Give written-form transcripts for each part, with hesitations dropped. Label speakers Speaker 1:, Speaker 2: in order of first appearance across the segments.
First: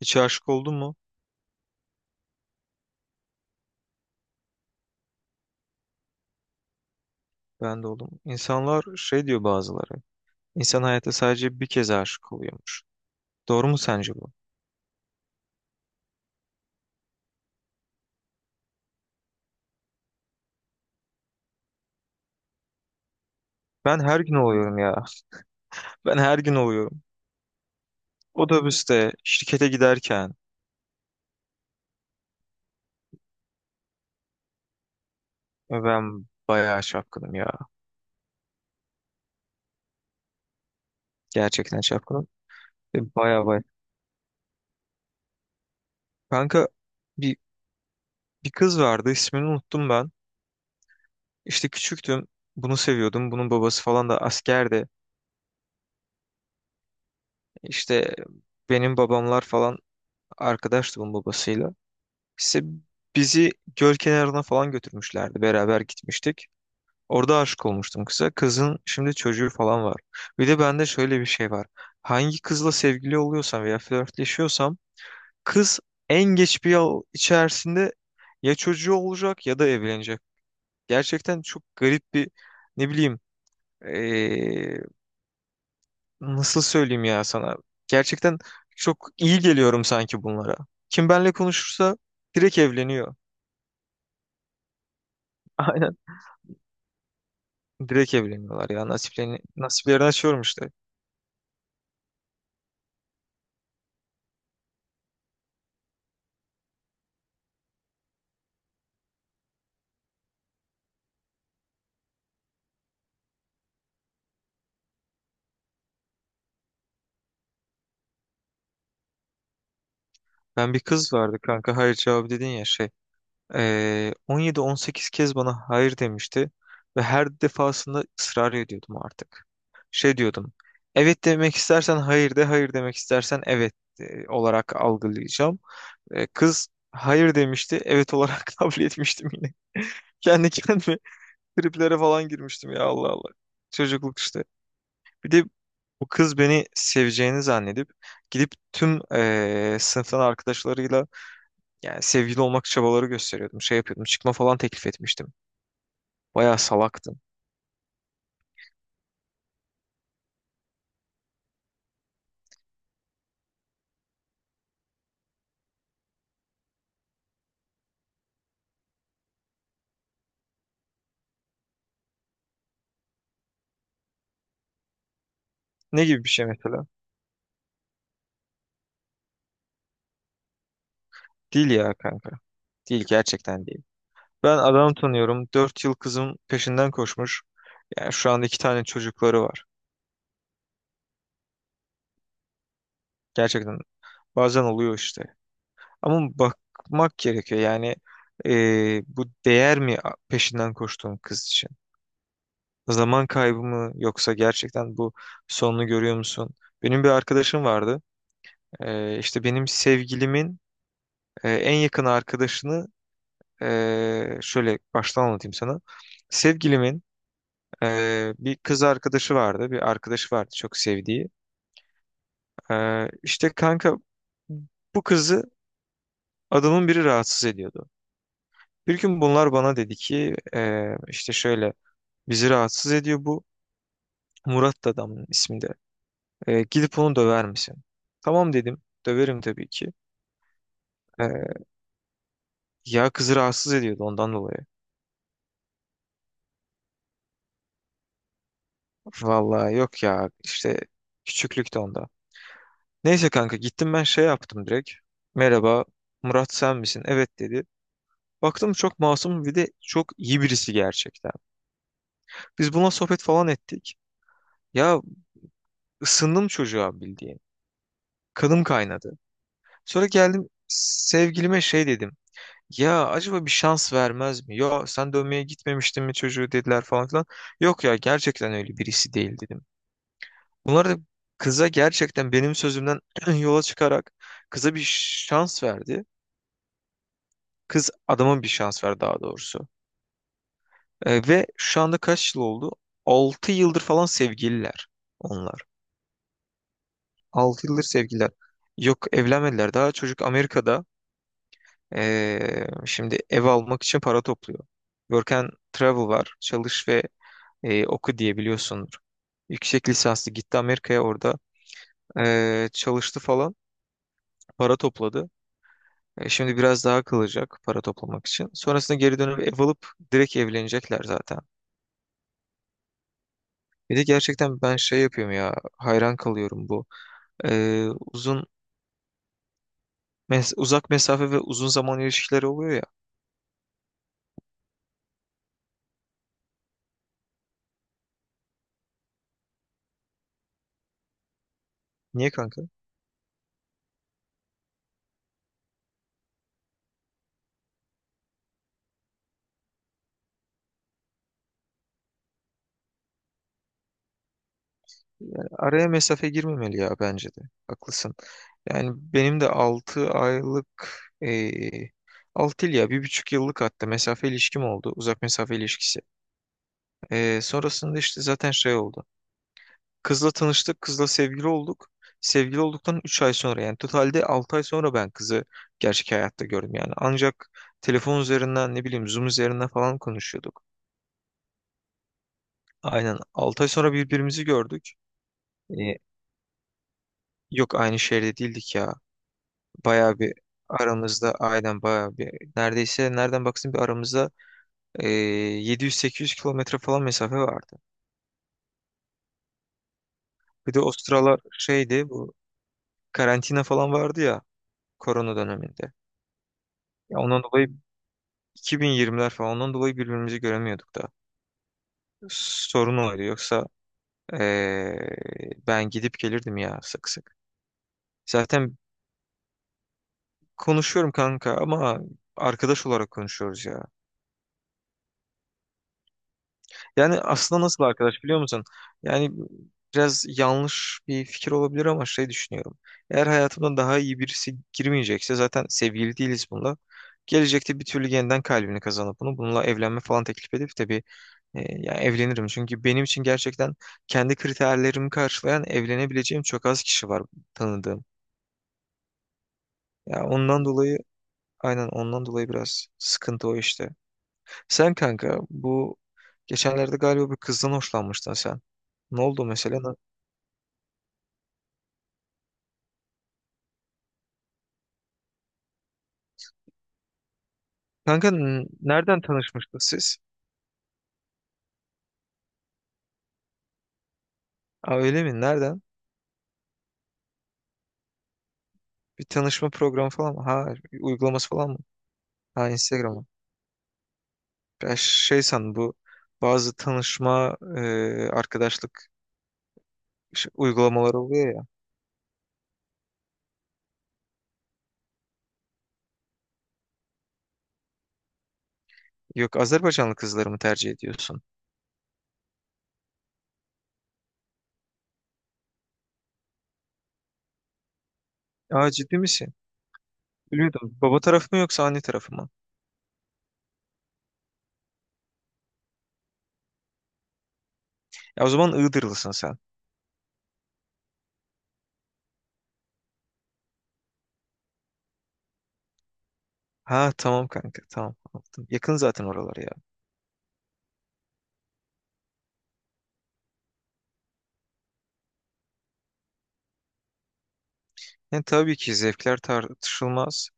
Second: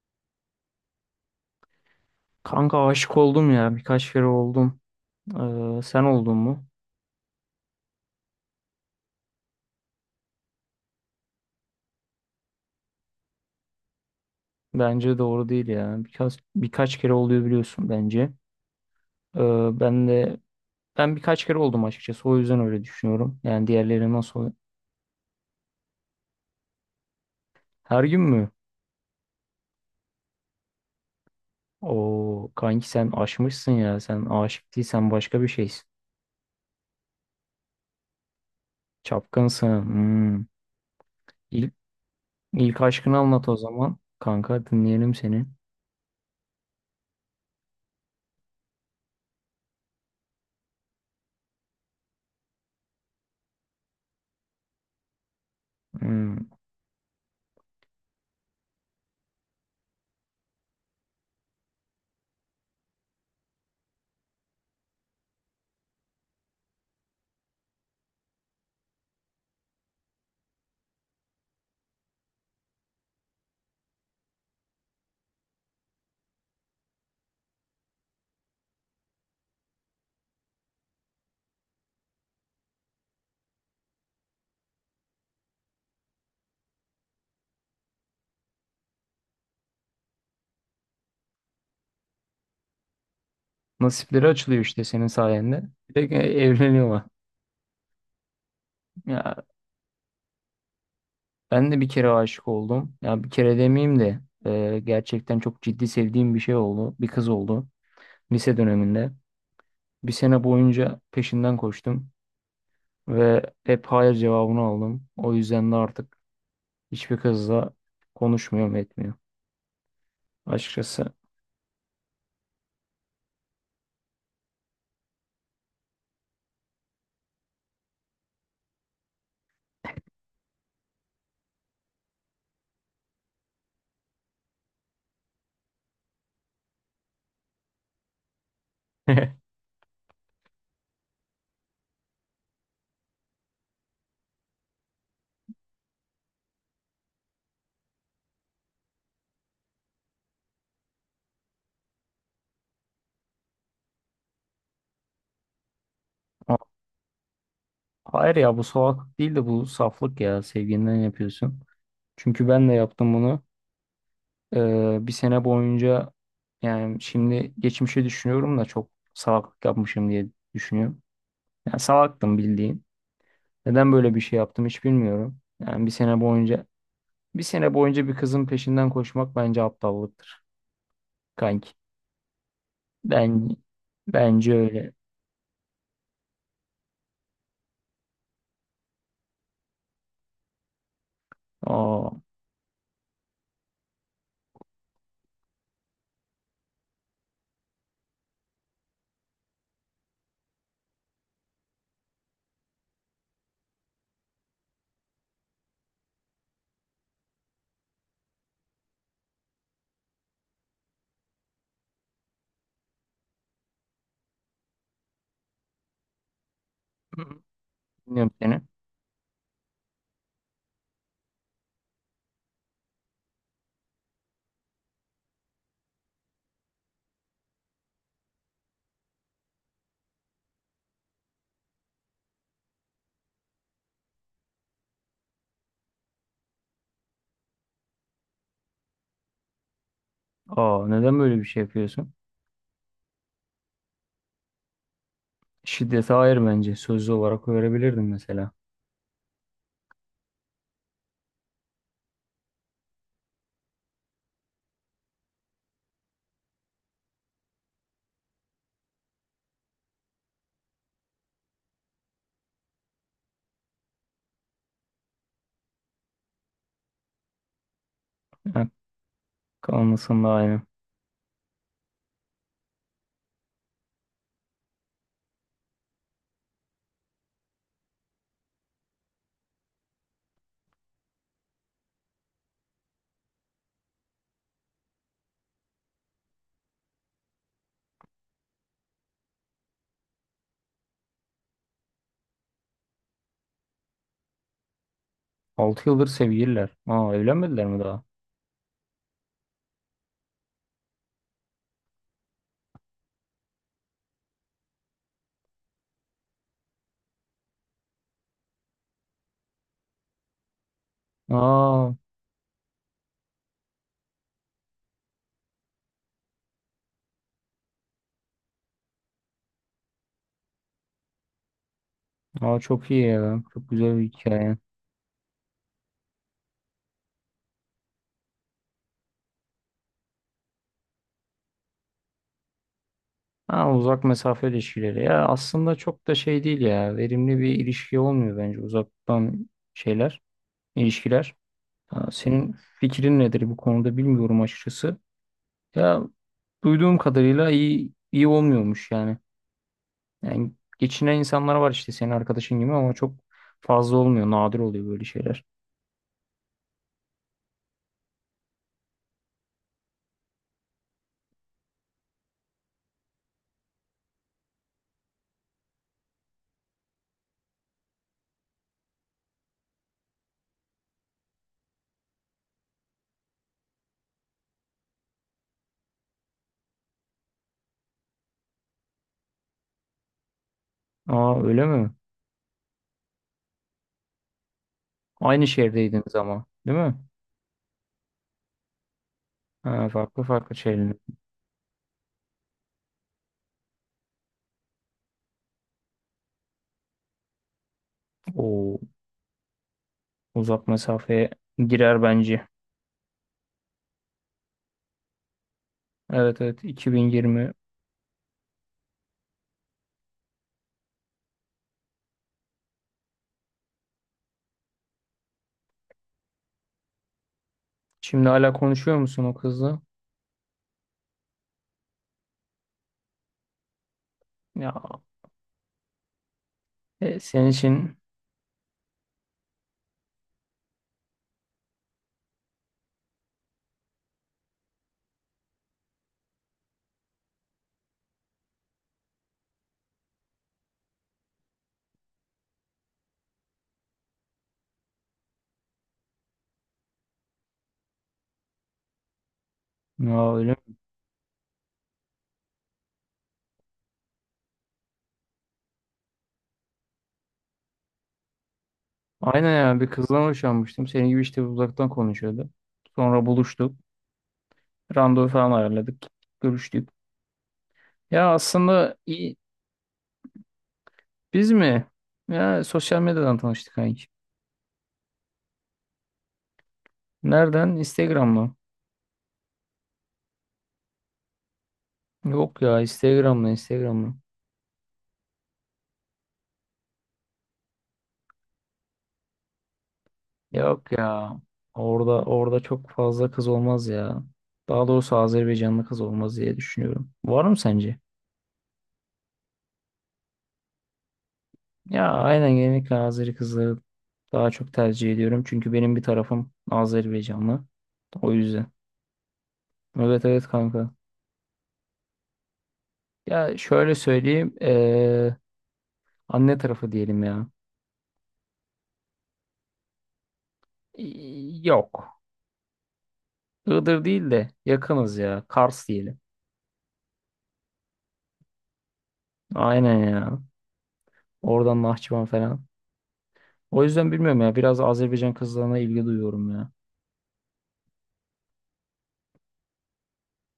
Speaker 1: Hiç aşık oldun mu?
Speaker 2: Kanka aşık oldum ya. Birkaç kere oldum. Sen oldun mu?
Speaker 1: Ben de oldum. İnsanlar şey diyor bazıları. İnsan hayatta sadece bir kez aşık oluyormuş. Doğru mu sence bu?
Speaker 2: Bence doğru değil ya. Birkaç kere oluyor biliyorsun bence. Ee, ben de Ben birkaç kere oldum açıkçası. O yüzden öyle düşünüyorum. Yani
Speaker 1: Ben
Speaker 2: diğerleri
Speaker 1: her gün
Speaker 2: nasıl?
Speaker 1: oluyorum ya. Ben her gün oluyorum.
Speaker 2: Her gün mü?
Speaker 1: Otobüste, şirkete giderken
Speaker 2: O kanki sen aşmışsın ya. Sen aşık değilsen başka bir şeysin.
Speaker 1: ben bayağı çapkınım ya.
Speaker 2: Çapkınsın. Hmm. İlk,
Speaker 1: Gerçekten çapkınım.
Speaker 2: ilk
Speaker 1: Ve
Speaker 2: aşkını
Speaker 1: bayağı
Speaker 2: anlat o
Speaker 1: bayağı.
Speaker 2: zaman. Kanka dinleyelim seni.
Speaker 1: Kanka bir, bir kız vardı, ismini unuttum ben. İşte küçüktüm. Bunu seviyordum. Bunun babası falan da askerdi.
Speaker 2: Hmm.
Speaker 1: İşte benim babamlar falan arkadaştı bunun babasıyla. İşte bizi göl kenarına falan götürmüşlerdi. Beraber gitmiştik. Orada aşık olmuştum kıza. Kızın şimdi çocuğu falan var. Bir de bende şöyle bir şey var. Hangi kızla sevgili oluyorsam veya flörtleşiyorsam, kız en geç bir yıl içerisinde ya çocuğu olacak ya da evlenecek. Gerçekten çok garip bir, ne bileyim, eee, nasıl söyleyeyim ya sana. Gerçekten çok iyi geliyorum sanki bunlara. Kim benle konuşursa direkt evleniyor.
Speaker 2: Nasipleri açılıyor işte senin sayende. Bir
Speaker 1: Aynen.
Speaker 2: de evleniyorlar.
Speaker 1: Direkt evleniyorlar ya.
Speaker 2: Ya,
Speaker 1: Nasiplerini açıyorum işte.
Speaker 2: ben de bir kere aşık oldum. Ya bir kere demeyeyim de gerçekten çok ciddi sevdiğim bir şey oldu. Bir kız oldu lise döneminde. Bir sene boyunca peşinden koştum ve hep hayır cevabını aldım. O yüzden de artık hiçbir kızla konuşmuyorum etmiyorum
Speaker 1: Ben bir
Speaker 2: açıkçası.
Speaker 1: kız vardı kanka, hayır cevabı dedin ya, şey. 17-18 kez bana hayır demişti. Ve her defasında ısrar ediyordum artık. Şey diyordum. Evet demek istersen hayır de, hayır demek istersen evet olarak algılayacağım. Kız hayır demişti, evet olarak kabul etmiştim yine. Kendi kendime triplere falan girmiştim ya, Allah Allah. Çocukluk işte. Bir de bu kız beni seveceğini zannedip gidip tüm sınıftan arkadaşlarıyla, yani sevgili olmak çabaları gösteriyordum. Şey yapıyordum. Çıkma falan teklif etmiştim.
Speaker 2: Ha-
Speaker 1: Bayağı salaktım.
Speaker 2: Hayır ya, bu salaklık değil de bu saflık, ya sevginden yapıyorsun. Çünkü ben de yaptım bunu. Bir sene boyunca, yani şimdi geçmişe düşünüyorum da çok salaklık yapmışım diye düşünüyorum. Yani salaktım bildiğin. Neden böyle bir şey yaptım hiç bilmiyorum. Yani
Speaker 1: Ne gibi bir şey mesela?
Speaker 2: bir sene boyunca bir kızın peşinden koşmak bence aptallıktır kanki.
Speaker 1: Değil ya kanka. Değil,
Speaker 2: Ben
Speaker 1: gerçekten değil.
Speaker 2: Bence
Speaker 1: Ben
Speaker 2: öyle.
Speaker 1: adam tanıyorum. 4 yıl kızım peşinden koşmuş. Yani şu anda iki tane çocukları var.
Speaker 2: Aa,
Speaker 1: Gerçekten bazen oluyor işte. Ama bakmak gerekiyor. Yani bu değer mi peşinden koştuğum kız için? Zaman kaybı mı, yoksa gerçekten bu sonunu görüyor musun? Benim bir arkadaşım vardı. İşte benim sevgilimin en yakın arkadaşını, şöyle baştan anlatayım sana. Sevgilimin
Speaker 2: bilmiyorum
Speaker 1: bir
Speaker 2: seni.
Speaker 1: kız arkadaşı vardı. Bir arkadaşı vardı çok sevdiği. İşte kanka bu kızı adamın biri rahatsız ediyordu. Bir gün bunlar bana dedi ki işte şöyle, bizi rahatsız ediyor bu. Murat da adamın isminde. Gidip onu döver misin? Tamam dedim. Döverim tabii ki.
Speaker 2: Aa, neden böyle bir
Speaker 1: E,
Speaker 2: şey yapıyorsun?
Speaker 1: ya kızı rahatsız ediyordu, ondan dolayı.
Speaker 2: Şiddete hayır bence. Sözlü olarak öğrebilirdim mesela.
Speaker 1: Vallahi yok ya, işte küçüklükte onda. Neyse kanka, gittim ben, şey yaptım direkt. Merhaba Murat, sen misin? Evet dedi. Baktım çok masum, bir de çok iyi birisi gerçekten. Biz bununla sohbet falan ettik. Ya ısındım çocuğa, bildiğin. Kanım
Speaker 2: Ha,
Speaker 1: kaynadı. Sonra
Speaker 2: kalmasında
Speaker 1: geldim
Speaker 2: aynı.
Speaker 1: sevgilime şey dedim. Ya acaba bir şans vermez mi? Ya sen dövmeye gitmemiştin mi çocuğu dediler falan filan. Yok ya, gerçekten öyle birisi değil dedim. Bunlar da kıza gerçekten benim sözümden yola çıkarak kıza bir şans verdi. Kız adama bir şans verdi daha doğrusu. Ve şu anda kaç yıl oldu? 6 yıldır falan sevgililer onlar.
Speaker 2: Altı yıldır sevgililer. Aa, evlenmediler
Speaker 1: 6
Speaker 2: mi
Speaker 1: yıldır
Speaker 2: daha?
Speaker 1: sevgililer. Yok, evlenmediler. Daha çocuk Amerika'da şimdi ev almak için para topluyor. Work and Travel var. Çalış ve oku diye biliyorsundur. Yüksek lisanslı gitti Amerika'ya, orada
Speaker 2: Aa,
Speaker 1: çalıştı falan, para topladı. Şimdi biraz daha kalacak para toplamak için. Sonrasında geri dönüp ev alıp direkt evlenecekler zaten.
Speaker 2: Aa, çok iyi ya. Çok güzel
Speaker 1: Bir
Speaker 2: bir
Speaker 1: de
Speaker 2: hikaye.
Speaker 1: gerçekten ben şey yapıyorum ya, hayran kalıyorum bu. E, uzun, uzak mesafe ve uzun zaman ilişkileri oluyor ya.
Speaker 2: Ha, uzak mesafe ilişkileri ya aslında çok da şey değil, ya verimli bir ilişki olmuyor bence uzaktan şeyler, ilişkiler. Ha,
Speaker 1: Niye
Speaker 2: senin
Speaker 1: kanka?
Speaker 2: fikrin nedir bu konuda, bilmiyorum açıkçası. Ya, duyduğum kadarıyla iyi olmuyormuş yani. Yani geçinen insanlar var işte senin arkadaşın gibi, ama çok fazla olmuyor, nadir oluyor böyle şeyler.
Speaker 1: Araya mesafe girmemeli ya, bence de. Haklısın. Yani benim de 6 aylık, eee 6 yıl ya bir buçuk yıllık hatta mesafe ilişkim oldu. Uzak mesafe ilişkisi. Sonrasında işte zaten şey oldu. Kızla tanıştık. Kızla sevgili olduk. Sevgili olduktan 3 ay sonra, yani totalde 6 ay sonra ben kızı gerçek hayatta gördüm yani. Ancak telefon üzerinden, ne bileyim, Zoom üzerinden falan konuşuyorduk.
Speaker 2: Aa, öyle mi?
Speaker 1: Aynen, 6 ay sonra birbirimizi gördük.
Speaker 2: Aynı
Speaker 1: Eee,
Speaker 2: şehirdeydiniz ama değil mi?
Speaker 1: yok aynı şehirde değildik ya.
Speaker 2: Ha,
Speaker 1: Bayağı bir
Speaker 2: farklı şehirler.
Speaker 1: aramızda, aynen bayağı bir, neredeyse nereden baksın bir aramızda Ee, 700-800 kilometre falan mesafe vardı.
Speaker 2: O uzak
Speaker 1: Bir de o
Speaker 2: mesafeye
Speaker 1: sıralar
Speaker 2: girer
Speaker 1: şeydi, bu
Speaker 2: bence.
Speaker 1: karantina falan vardı ya, korona döneminde.
Speaker 2: Evet, evet,
Speaker 1: Ya ondan
Speaker 2: 2020.
Speaker 1: dolayı, 2020'ler falan, ondan dolayı birbirimizi göremiyorduk da. Sorun oydu, yoksa ee, ben gidip gelirdim ya sık sık.
Speaker 2: Şimdi hala
Speaker 1: Zaten
Speaker 2: konuşuyor musun o kızla?
Speaker 1: konuşuyorum kanka, ama arkadaş olarak konuşuyoruz ya.
Speaker 2: Ya,
Speaker 1: Yani
Speaker 2: senin
Speaker 1: aslında nasıl
Speaker 2: için.
Speaker 1: arkadaş, biliyor musun? Yani biraz yanlış bir fikir olabilir ama şey düşünüyorum. Eğer hayatımda daha iyi birisi girmeyecekse, zaten sevgili değiliz bununla. Gelecekte bir türlü yeniden kalbini kazanıp bunu, bununla evlenme falan teklif edip, tabii yani evlenirim. Çünkü benim için gerçekten kendi kriterlerimi karşılayan evlenebileceğim çok az kişi var tanıdığım. Ya
Speaker 2: Ya, öyle
Speaker 1: ondan
Speaker 2: mi?
Speaker 1: dolayı, aynen ondan dolayı biraz sıkıntı o işte. Sen kanka, bu geçenlerde galiba bir kızdan hoşlanmıştın sen. Ne oldu
Speaker 2: Aynen
Speaker 1: mesela?
Speaker 2: ya, bir kızdan hoşlanmıştım. Senin gibi işte, uzaktan konuşuyordu. Sonra buluştuk. Randevu falan ayarladık. Görüştük.
Speaker 1: Kanka
Speaker 2: Ya aslında
Speaker 1: nereden
Speaker 2: iyi-
Speaker 1: tanışmıştınız siz?
Speaker 2: Biz mi? Ya sosyal medyadan tanıştık kanki.
Speaker 1: Aa, öyle mi? Nereden?
Speaker 2: Nereden? Instagram'la.
Speaker 1: Bir tanışma programı falan mı? Ha, bir uygulaması falan mı?
Speaker 2: Yok
Speaker 1: Ha,
Speaker 2: ya,
Speaker 1: Instagram'a.
Speaker 2: Instagram'la.
Speaker 1: Ben şey sandım, bu bazı tanışma arkadaşlık
Speaker 2: Yok
Speaker 1: uygulamaları
Speaker 2: ya.
Speaker 1: oluyor ya.
Speaker 2: Orada çok fazla kız olmaz ya. Daha doğrusu Azerbaycanlı kız olmaz diye düşünüyorum. Var mı sence?
Speaker 1: Yok, Azerbaycanlı kızları mı tercih ediyorsun?
Speaker 2: Ya aynen, genellikle Azeri kızları daha çok tercih ediyorum. Çünkü benim bir tarafım Azerbaycanlı. O yüzden.
Speaker 1: Aa, ciddi misin?
Speaker 2: Evet, evet kanka.
Speaker 1: Bilmiyordum. Baba tarafı mı yoksa anne tarafı mı?
Speaker 2: Ya şöyle söyleyeyim. Anne tarafı diyelim ya.
Speaker 1: Ya o zaman Iğdırlısın sen.
Speaker 2: Yok. Iğdır değil de yakınız ya. Kars diyelim.
Speaker 1: Ha tamam kanka, tamam. Anladım. Yakın zaten oralar ya.
Speaker 2: Aynen ya. Oradan Nahçıvan falan. O yüzden bilmiyorum ya. Biraz Azerbaycan kızlarına ilgi duyuyorum ya.
Speaker 1: Yani tabii ki zevkler tartışılmaz.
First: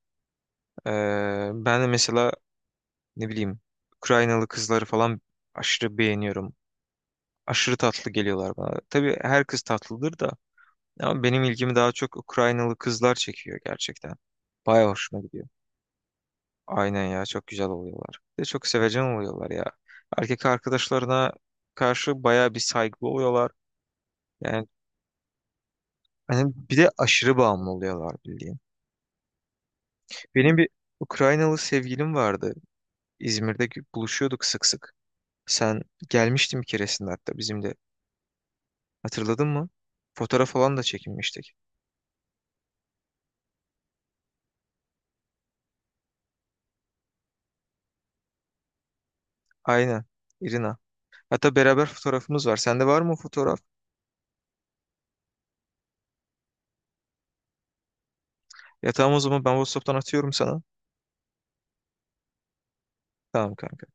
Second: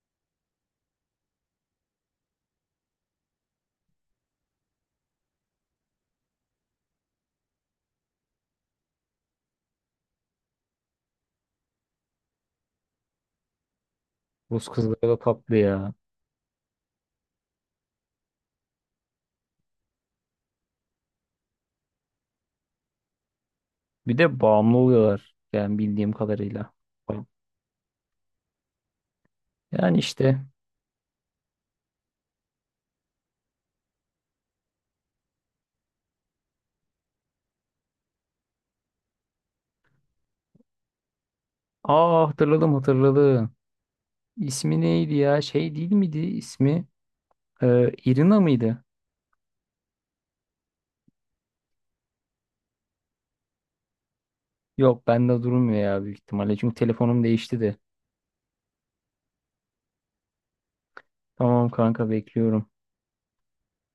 Speaker 1: Ben de mesela, ne bileyim, Ukraynalı kızları falan aşırı beğeniyorum. Aşırı tatlı geliyorlar bana. Tabii her kız tatlıdır da, ama benim ilgimi daha çok Ukraynalı kızlar çekiyor gerçekten.
Speaker 2: Rus
Speaker 1: Bayağı
Speaker 2: kızları da
Speaker 1: hoşuma gidiyor.
Speaker 2: tatlı ya.
Speaker 1: Aynen ya, çok güzel oluyorlar. Bir de çok sevecen oluyorlar ya. Erkek arkadaşlarına karşı bayağı bir saygılı oluyorlar.
Speaker 2: Bir de
Speaker 1: Yani
Speaker 2: bağımlı oluyorlar. Yani bildiğim
Speaker 1: hani
Speaker 2: kadarıyla.
Speaker 1: bir de aşırı bağımlı oluyorlar, bildiğin.
Speaker 2: Yani işte.
Speaker 1: Benim bir Ukraynalı sevgilim vardı. İzmir'de buluşuyorduk sık sık. Sen gelmiştin bir keresinde hatta bizim de. Hatırladın mı? Fotoğraf falan da çekinmiştik.
Speaker 2: Aa, hatırladım, hatırladım. İsmi neydi ya? Şey değil miydi ismi? Irina mıydı?
Speaker 1: Aynen. İrina. Hatta beraber fotoğrafımız var. Sende var mı o fotoğraf?
Speaker 2: Yok, bende durmuyor ya, büyük ihtimalle. Çünkü telefonum değişti de.
Speaker 1: Ya tamam, o zaman ben WhatsApp'tan atıyorum sana.
Speaker 2: Tamam kanka, bekliyorum.
Speaker 1: Tamam kanka.